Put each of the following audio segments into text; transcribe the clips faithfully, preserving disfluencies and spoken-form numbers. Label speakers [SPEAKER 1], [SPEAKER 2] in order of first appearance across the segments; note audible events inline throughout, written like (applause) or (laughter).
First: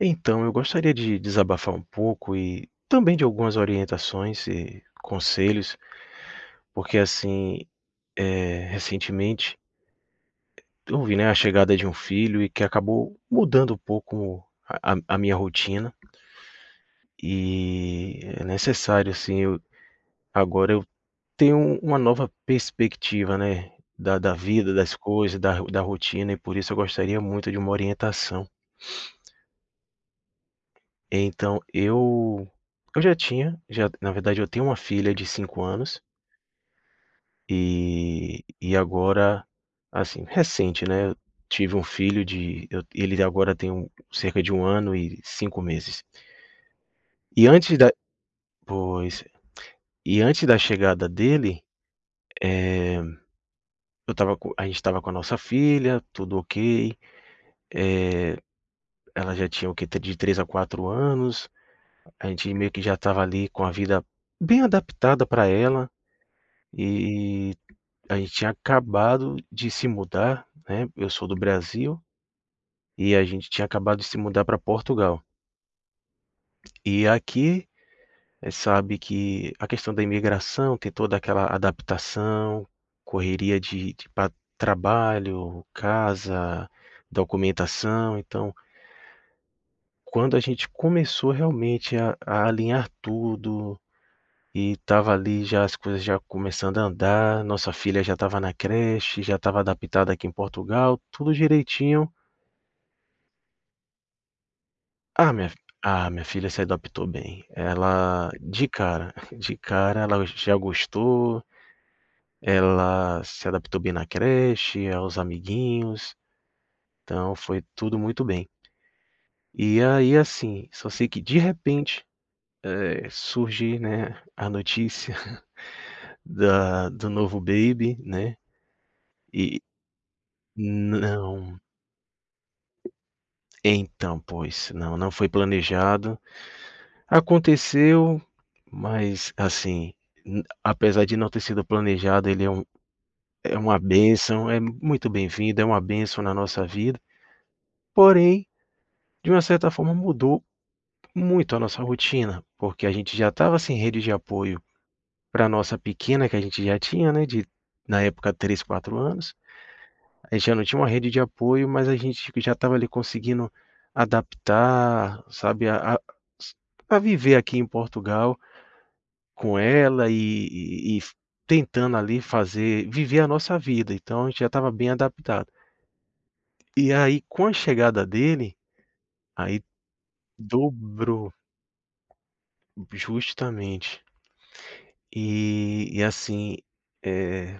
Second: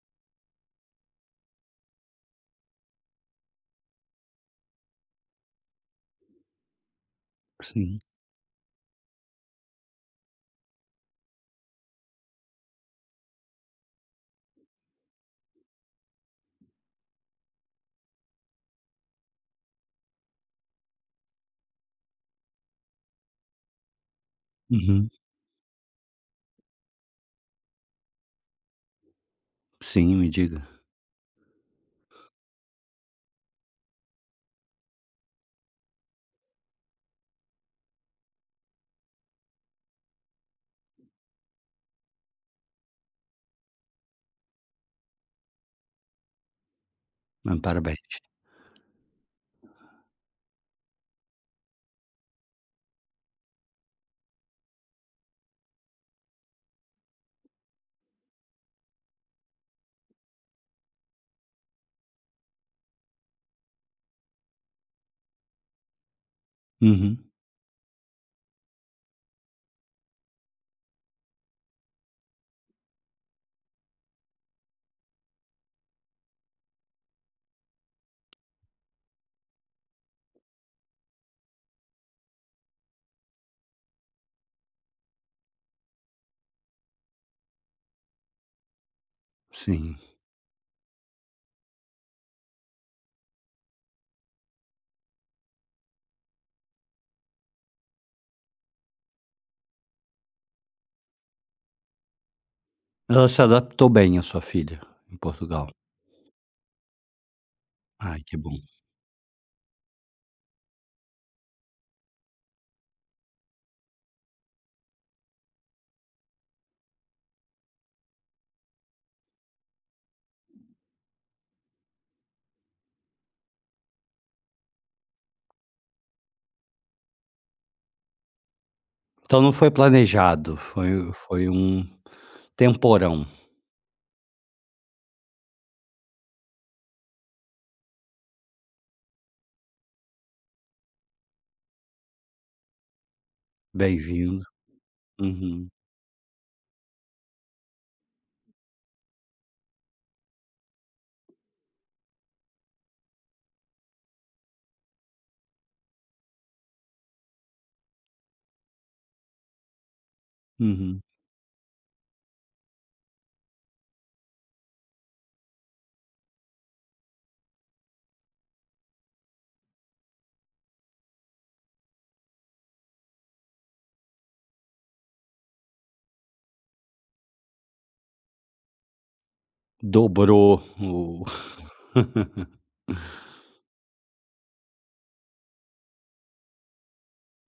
[SPEAKER 1] Então, eu gostaria de desabafar um pouco e também de algumas orientações e conselhos, porque assim,
[SPEAKER 2] Sim.
[SPEAKER 1] eh, recentemente houve, né, a chegada de um filho e que acabou mudando um pouco a, a- a minha rotina e é necessário, assim, eu, agora eu tenho uma nova perspectiva, né, da, da vida, das
[SPEAKER 2] Uhum.
[SPEAKER 1] coisas, da, da rotina e por isso eu gostaria muito de uma orientação.
[SPEAKER 2] Sim, me diga.
[SPEAKER 1] Então, eu, eu já tinha, já, na verdade, eu tenho uma filha de cinco anos. E e agora, assim, recente, né, eu tive um filho de eu ele agora tem um cerca de um ano e cinco meses. E
[SPEAKER 2] Ah,
[SPEAKER 1] antes da
[SPEAKER 2] parabéns.
[SPEAKER 1] pois. E antes da chegada dele, eh, eu estava co a gente estava com a nossa filha, tudo ok, ela já tinha o quê? De três a quatro anos, a gente meio que já estava ali com a vida bem adaptada para ela,
[SPEAKER 2] Uhum.
[SPEAKER 1] e a gente tinha acabado de se mudar, né, eu sou do Brasil e a gente tinha acabado de se mudar para Portugal. E aqui, eh, sabe que a questão da imigração tem toda aquela adaptação, correria de, de pa- trabalho, casa, documentação. Então,
[SPEAKER 2] Sim.
[SPEAKER 1] quando a gente começou realmente a, a alinhar tudo e estava ali já as coisas já começando a andar, nossa filha já estava na creche, já estava adaptada aqui em Portugal, tudo direitinho.
[SPEAKER 2] Ela se adaptou bem, a sua filha, em
[SPEAKER 1] Ah, minha
[SPEAKER 2] Portugal?
[SPEAKER 1] ah, minha filha se adaptou bem.
[SPEAKER 2] Ai,
[SPEAKER 1] Ela
[SPEAKER 2] que bom.
[SPEAKER 1] de cara, (laughs) de cara ela já gostou, ela se adaptou bem na creche, aos amiguinhos, então foi tudo muito bem. E aí, assim, só sei que de repente, eh, surge, né, a notícia (laughs) da do novo baby, né,
[SPEAKER 2] Então não
[SPEAKER 1] e
[SPEAKER 2] foi planejado, foi foi
[SPEAKER 1] não,
[SPEAKER 2] um temporão.
[SPEAKER 1] então, pois, não, não foi planejado. Aconteceu, mas assim, n apesar de não ter sido planejado, ele é um é uma
[SPEAKER 2] Bem-vindo.
[SPEAKER 1] bênção, é muito bem-vindo, é
[SPEAKER 2] Uhum.
[SPEAKER 1] uma bênção na nossa vida, porém, de uma certa forma mudou muito a nossa rotina, porque a gente já estava sem rede de apoio pra nossa pequena que a gente já tinha, né, de na época três, quatro anos, a gente já não tinha uma
[SPEAKER 2] Uhum.
[SPEAKER 1] rede de apoio, mas a gente já estava ali conseguindo adaptar, sabe, a a a viver aqui em Portugal. Com ela e e e tentando ali fazer viver a nossa vida, então a gente já estava bem adaptado. E aí com a chegada dele, aí
[SPEAKER 2] Dobrou o
[SPEAKER 1] dobrou,
[SPEAKER 2] (laughs)
[SPEAKER 1] justamente. E e assim, eh,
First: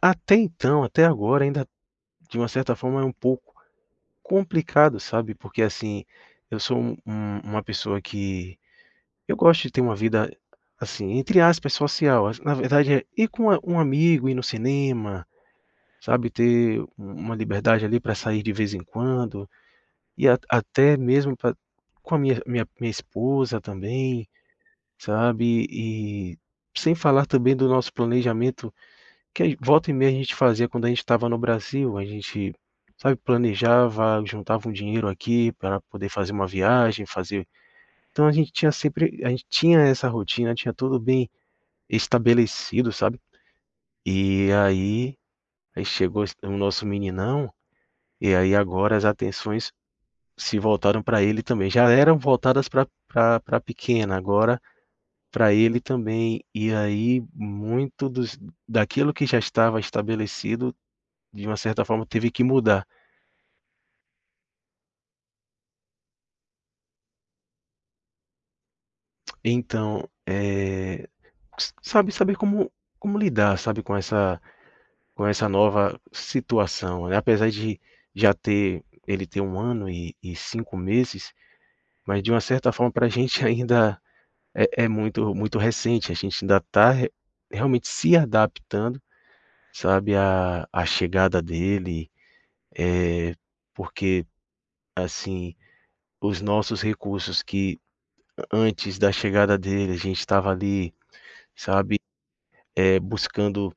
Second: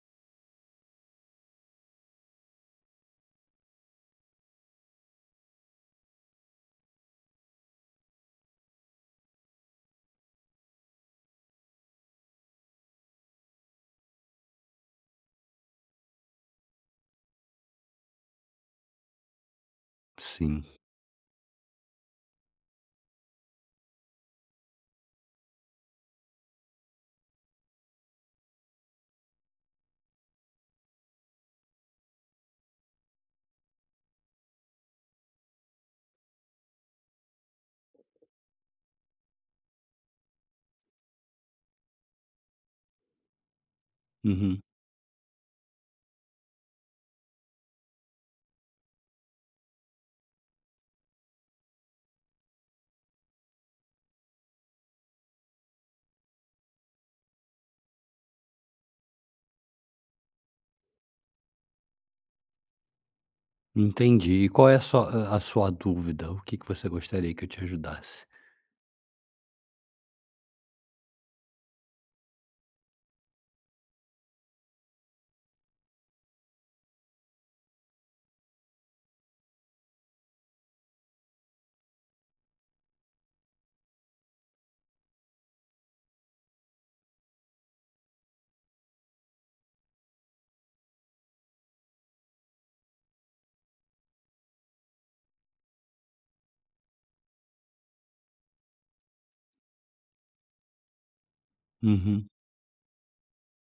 [SPEAKER 1] até então, até agora ainda de uma certa forma é um pouco complicado, sabe, porque assim, eu sou um um uma pessoa que eu gosto de ter uma vida, assim, entre aspas, social, na verdade é ir com a um amigo, ir no cinema, sabe, ter um, uma liberdade ali para sair de vez em quando, e a
[SPEAKER 2] Sim.
[SPEAKER 1] até mesmo pra com a minha minha minha esposa também, sabe, e sem falar também do nosso planejamento, que aí volta e meia a gente fazia quando a gente estava no Brasil, a gente, sabe, planejava, juntava um dinheiro aqui para poder fazer uma viagem, fazer então a gente tinha sempre a gente tinha essa rotina, tinha tudo bem estabelecido, sabe. E
[SPEAKER 2] Uhum.
[SPEAKER 1] aí aí chegou esse o nosso meninão. E aí agora as atenções se voltaram para ele também. Já eram voltadas para para pequena, agora para ele também. E aí muito dos, daquilo que já estava estabelecido, de uma certa forma, teve que mudar.
[SPEAKER 2] Entendi. E qual é a sua a sua dúvida? O que que você gostaria que eu te ajudasse?
[SPEAKER 1] Então, eh, sabe saber como como lidar, sabe, com essa com essa nova situação, né? Apesar de já ter ele ter um ano e, e cinco meses, mas de uma certa forma para a gente (laughs) ainda É é muito muito recente, a gente ainda está realmente se adaptando, sabe, à à chegada dele, eh, porque, assim, os nossos recursos que antes da chegada dele a gente estava ali, sabe,
[SPEAKER 2] Uhum.
[SPEAKER 1] é buscando,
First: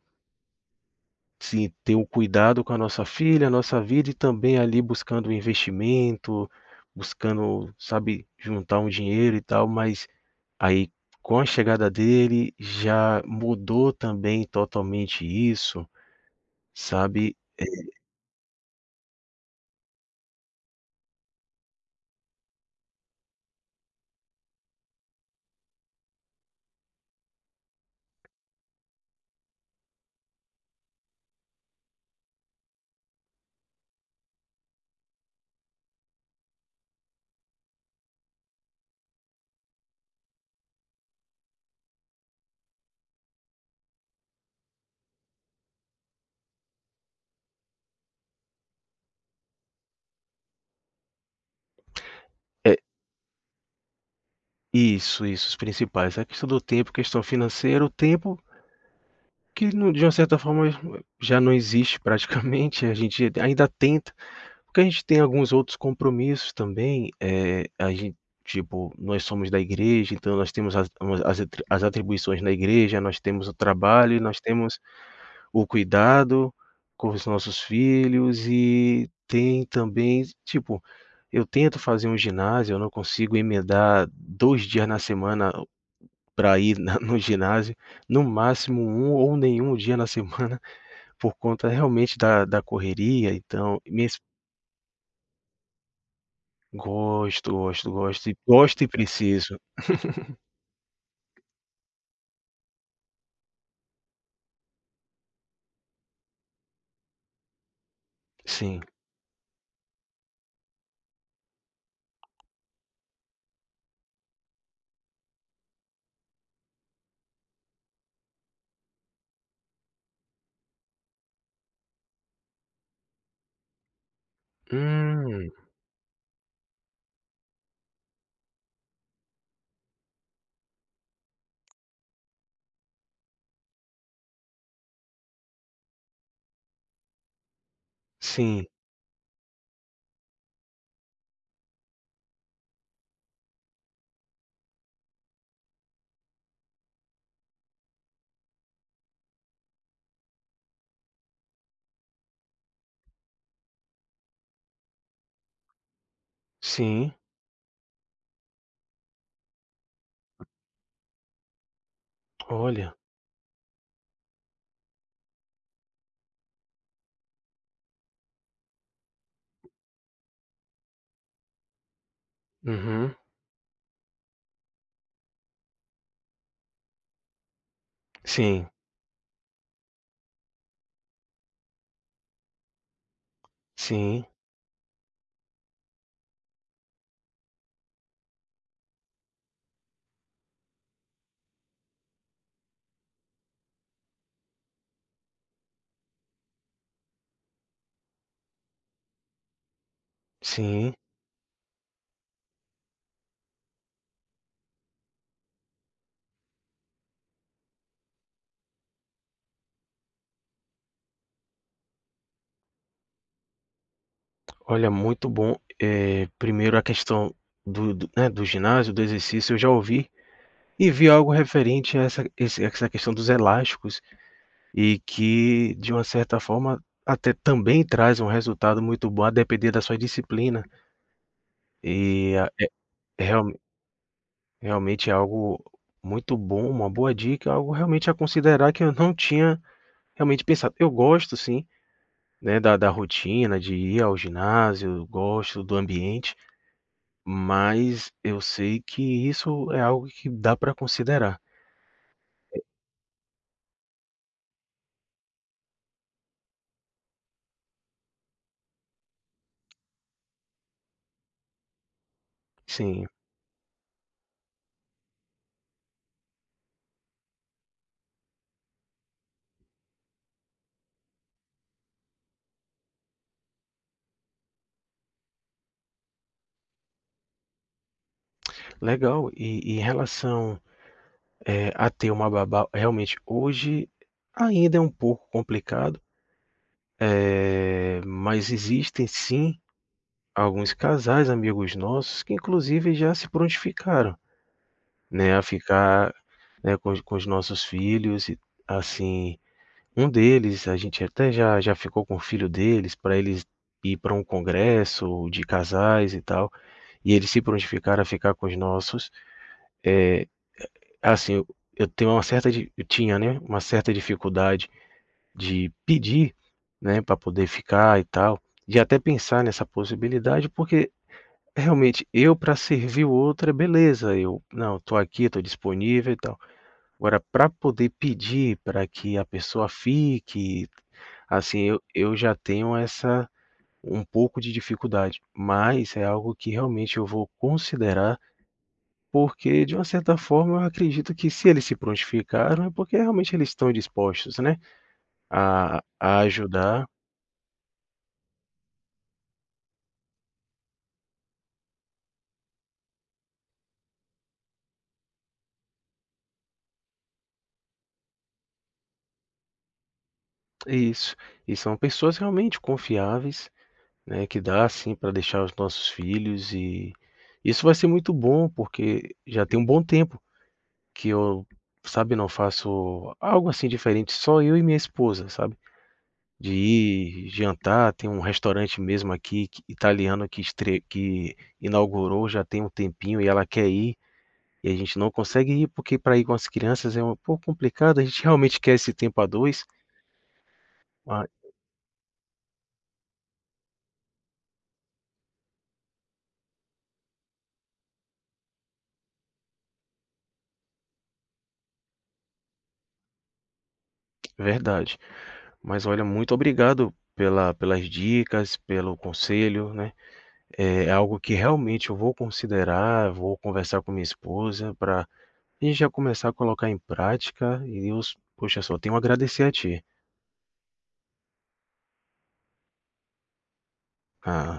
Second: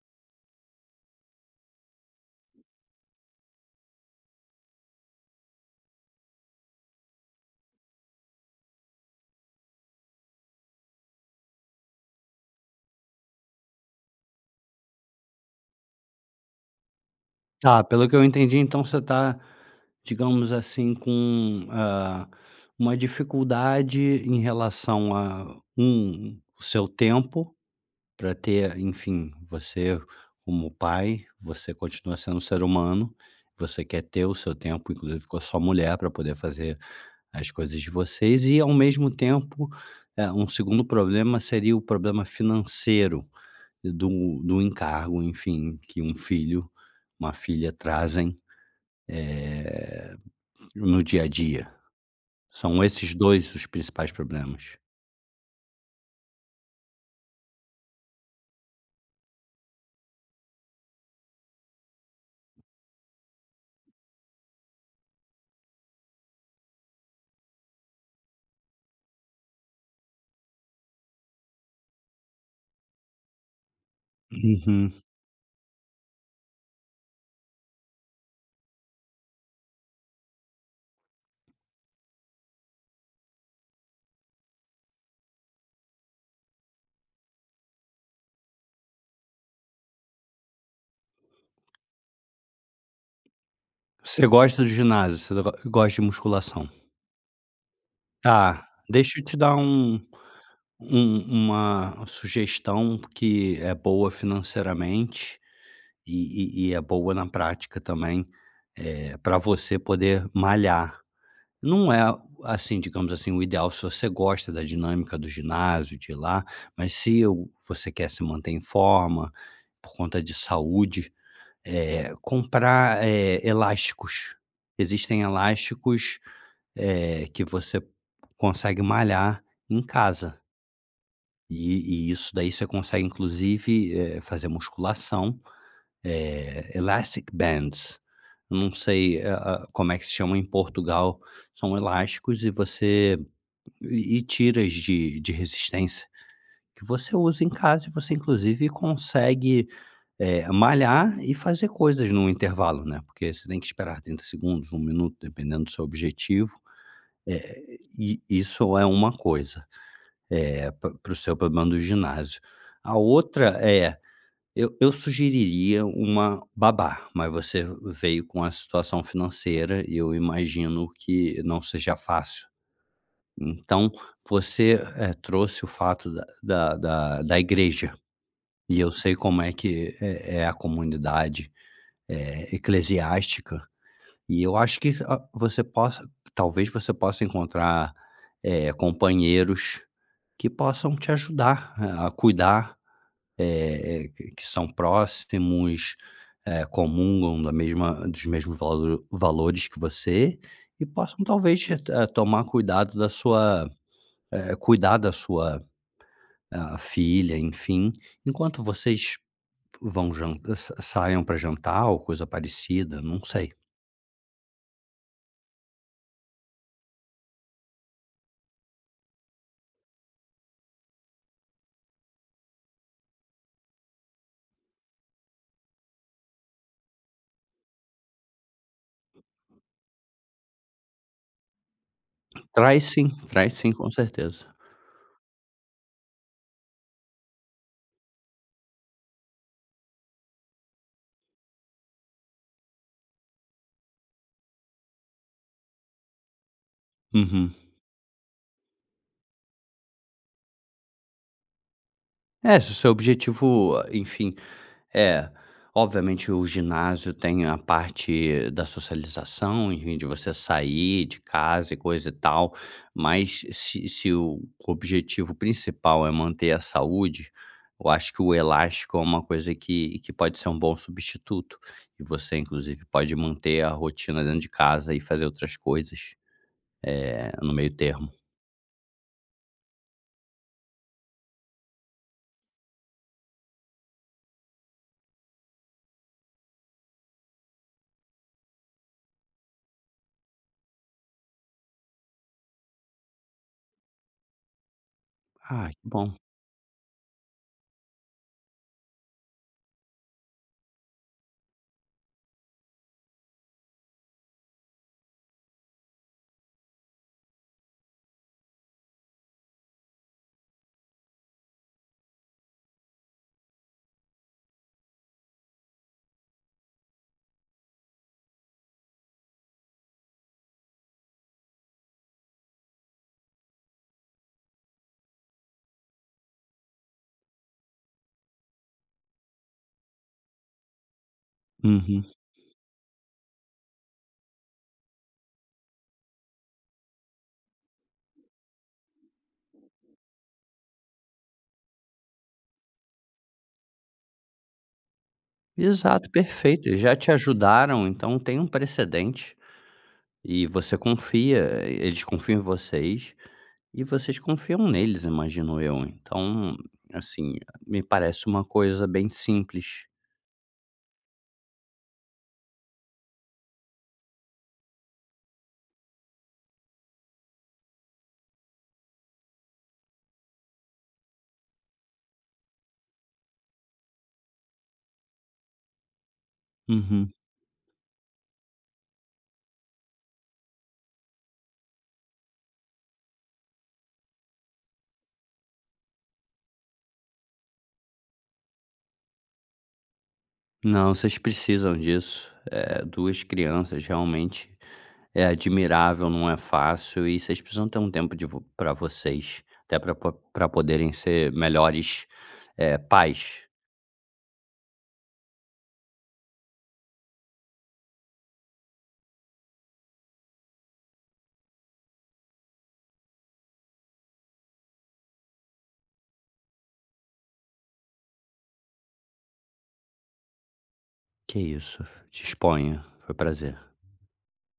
[SPEAKER 1] sim, ter um cuidado com a nossa filha, a nossa vida e também ali buscando um investimento, buscando, sabe, juntar um dinheiro e tal, mas aí, com a chegada dele, já mudou também totalmente isso, sabe.
[SPEAKER 2] Tá, pelo que eu entendi, então você tá, digamos assim, com, ah, uma dificuldade em relação a, um o seu tempo para ter, enfim, você como pai, você continua sendo um ser humano, você quer ter o seu tempo, inclusive com a sua mulher, para poder fazer as coisas de vocês e, ao mesmo tempo, eh, um segundo problema seria o problema financeiro do do encargo, enfim, que um filho, uma filha trazem eh, no dia a dia.
[SPEAKER 1] É,
[SPEAKER 2] São esses dois os principais problemas.
[SPEAKER 1] isso, isso, os principais. A questão do tempo, questão financeira, o tempo que não de uma certa forma já não existe praticamente, (laughs) a gente ainda tenta, porque a gente tem alguns outros compromissos também, eh, a gente tipo, nós somos da igreja, então nós temos as umas as atri- as atribuições na igreja, nós temos o trabalho e nós temos
[SPEAKER 2] Uhum.
[SPEAKER 1] o cuidado com os nossos filhos e tem também tipo, eu tento fazer um ginásio, eu não consigo emendar dois dias na semana para ir na no ginásio, no máximo um ou nenhum dia na semana, (laughs) por conta realmente da da correria, então minha es
[SPEAKER 2] Você gosta do ginásio, você go gosta de musculação.
[SPEAKER 1] gosto, gosto, gosto e
[SPEAKER 2] Tá,
[SPEAKER 1] gosto e
[SPEAKER 2] deixa eu te dar
[SPEAKER 1] preciso.
[SPEAKER 2] um um uma sugestão que é boa financeiramente e e e é boa na prática também,
[SPEAKER 1] Sim.
[SPEAKER 2] para você poder malhar. Não é, assim, digamos assim, o ideal se você gosta da dinâmica do ginásio, de ir lá, mas se o você quer se manter em forma, por conta de saúde, eh, comprar, eh, elásticos. Existem
[SPEAKER 1] Hum.
[SPEAKER 2] elásticos, eh, que você consegue malhar em casa, e e isso daí você consegue inclusive, eh, fazer musculação, eh, elastic bands,
[SPEAKER 1] Sim,
[SPEAKER 2] não sei a a como é que se chama em Portugal, são elásticos e você e e tiras de de resistência que você usa em casa e você inclusive consegue, eh, malhar e fazer coisas num intervalo, né, porque você tem que esperar trinta segundos, um minuto, dependendo do seu objetivo,
[SPEAKER 1] sim.
[SPEAKER 2] eh, e isso é uma coisa, eh, para o seu problema do ginásio.
[SPEAKER 1] Olha.
[SPEAKER 2] A outra é, eu eu sugeriria uma babá, mas você veio com a situação financeira e eu imagino que não seja fácil,
[SPEAKER 1] Uhum.
[SPEAKER 2] então, você, eh, trouxe o fato da da da da igreja,
[SPEAKER 1] Sim,
[SPEAKER 2] e eu sei como é que é é a comunidade, eh, eclesiástica,
[SPEAKER 1] sim,
[SPEAKER 2] e eu acho que a você possa talvez você possa encontrar, eh, companheiros que possam te ajudar a a cuidar, eh eh, que que são próximos, eh, comungam da mesma dos mesmos valo valores que você, e
[SPEAKER 1] sim.
[SPEAKER 2] possam talvez, eh, tomar cuidado da sua eh, cuidar da sua, ah, filha, enfim, enquanto vocês vão jan eh, sa saiam pra jantar ou coisa parecida, não sei.
[SPEAKER 1] Olha, muito bom. Eh, primeiro a questão do do né, do ginásio, do exercício, eu já ouvi e vi algo referente a essa esse essa questão dos elásticos e que, de uma certa forma, até também traz um resultado muito bom a depender da sua disciplina. E a é
[SPEAKER 2] Traz sim,
[SPEAKER 1] é real
[SPEAKER 2] traz sim, com certeza.
[SPEAKER 1] realmente é algo muito bom, uma boa dica, é algo realmente a considerar que eu não tinha realmente pensado. Eu gosto sim, né, da da rotina de ir ao ginásio, gosto do ambiente.
[SPEAKER 2] Uhum.
[SPEAKER 1] Mas eu sei que isso é algo que dá para considerar.
[SPEAKER 2] É, se o seu objetivo, enfim É, obviamente o ginásio tem a parte da socialização, enfim, de você sair de casa e coisa e tal,
[SPEAKER 1] Sim,
[SPEAKER 2] mas se se o objetivo principal é manter a saúde, eu acho que o elástico é uma coisa que que pode ser um bom substituto, e você inclusive pode manter a rotina dentro de casa e fazer outras coisas, eh, no meio termo.
[SPEAKER 1] legal. E e em relação, eh, a ter uma babá, realmente hoje ainda é um pouco complicado, eh, mas existem sim alguns casais, amigos nossos, que inclusive já se prontificaram, né, a
[SPEAKER 2] Ah, que
[SPEAKER 1] ficar,
[SPEAKER 2] bom.
[SPEAKER 1] né, com os com os nossos filhos e assim, um deles a gente até já já ficou com o filho deles para eles ir para um congresso de casais e tal. E eles se prontificaram a ficar com os nossos. É, assim, eu, eu tenho uma certa, eu tinha, né, uma certa dificuldade de pedir, né, para poder ficar e tal, de até pensar nessa possibilidade, porque realmente eu para servir o outro é beleza, eu não, tô aqui, tô disponível e tal. Agora para poder pedir para que a pessoa fique, assim, eu,
[SPEAKER 2] Uhum.
[SPEAKER 1] eu já tenho essa um pouco de dificuldade, mas é algo que realmente eu vou considerar. Porque, de uma certa forma, eu acredito que se eles se prontificaram, é porque realmente eles estão dispostos, né, a
[SPEAKER 2] Exato,
[SPEAKER 1] a
[SPEAKER 2] perfeito,
[SPEAKER 1] ajudar
[SPEAKER 2] já te ajudaram, então tem um precedente. E você confia, eles confiam em vocês e vocês confiam neles, imagino eu. Então, assim, me parece uma coisa bem simples.
[SPEAKER 1] isso. E são pessoas realmente confiáveis, né, que dá assim para deixar os nossos filhos e isso vai ser muito bom, porque já tem um bom tempo que eu, sabe, não faço algo assim diferente, só eu e minha esposa, sabe. De
[SPEAKER 2] Uhum.
[SPEAKER 1] ir jantar, tem um restaurante mesmo aqui que italiano que estre que inaugurou já tem um tempinho e ela quer ir. E a gente não consegue ir, porque para ir com as crianças é um pouco complicado, a gente realmente quer esse tempo a dois.
[SPEAKER 2] Não, vocês
[SPEAKER 1] Ah,
[SPEAKER 2] precisam disso. É, duas crianças realmente é admirável, não é fácil e vocês precisam ter um tempo de vo para vocês, até para para poderem ser melhores, eh, pais.
[SPEAKER 1] verdade. Mas olha, muito obrigado pela pelas dicas, pelo conselho, né. É é algo que realmente eu vou considerar, vou conversar com minha esposa para a gente já começar a colocar em prática e eu s poxa, só tenho a agradecer a ti.
[SPEAKER 2] Que isso, disponha, foi prazer.
[SPEAKER 1] Ah.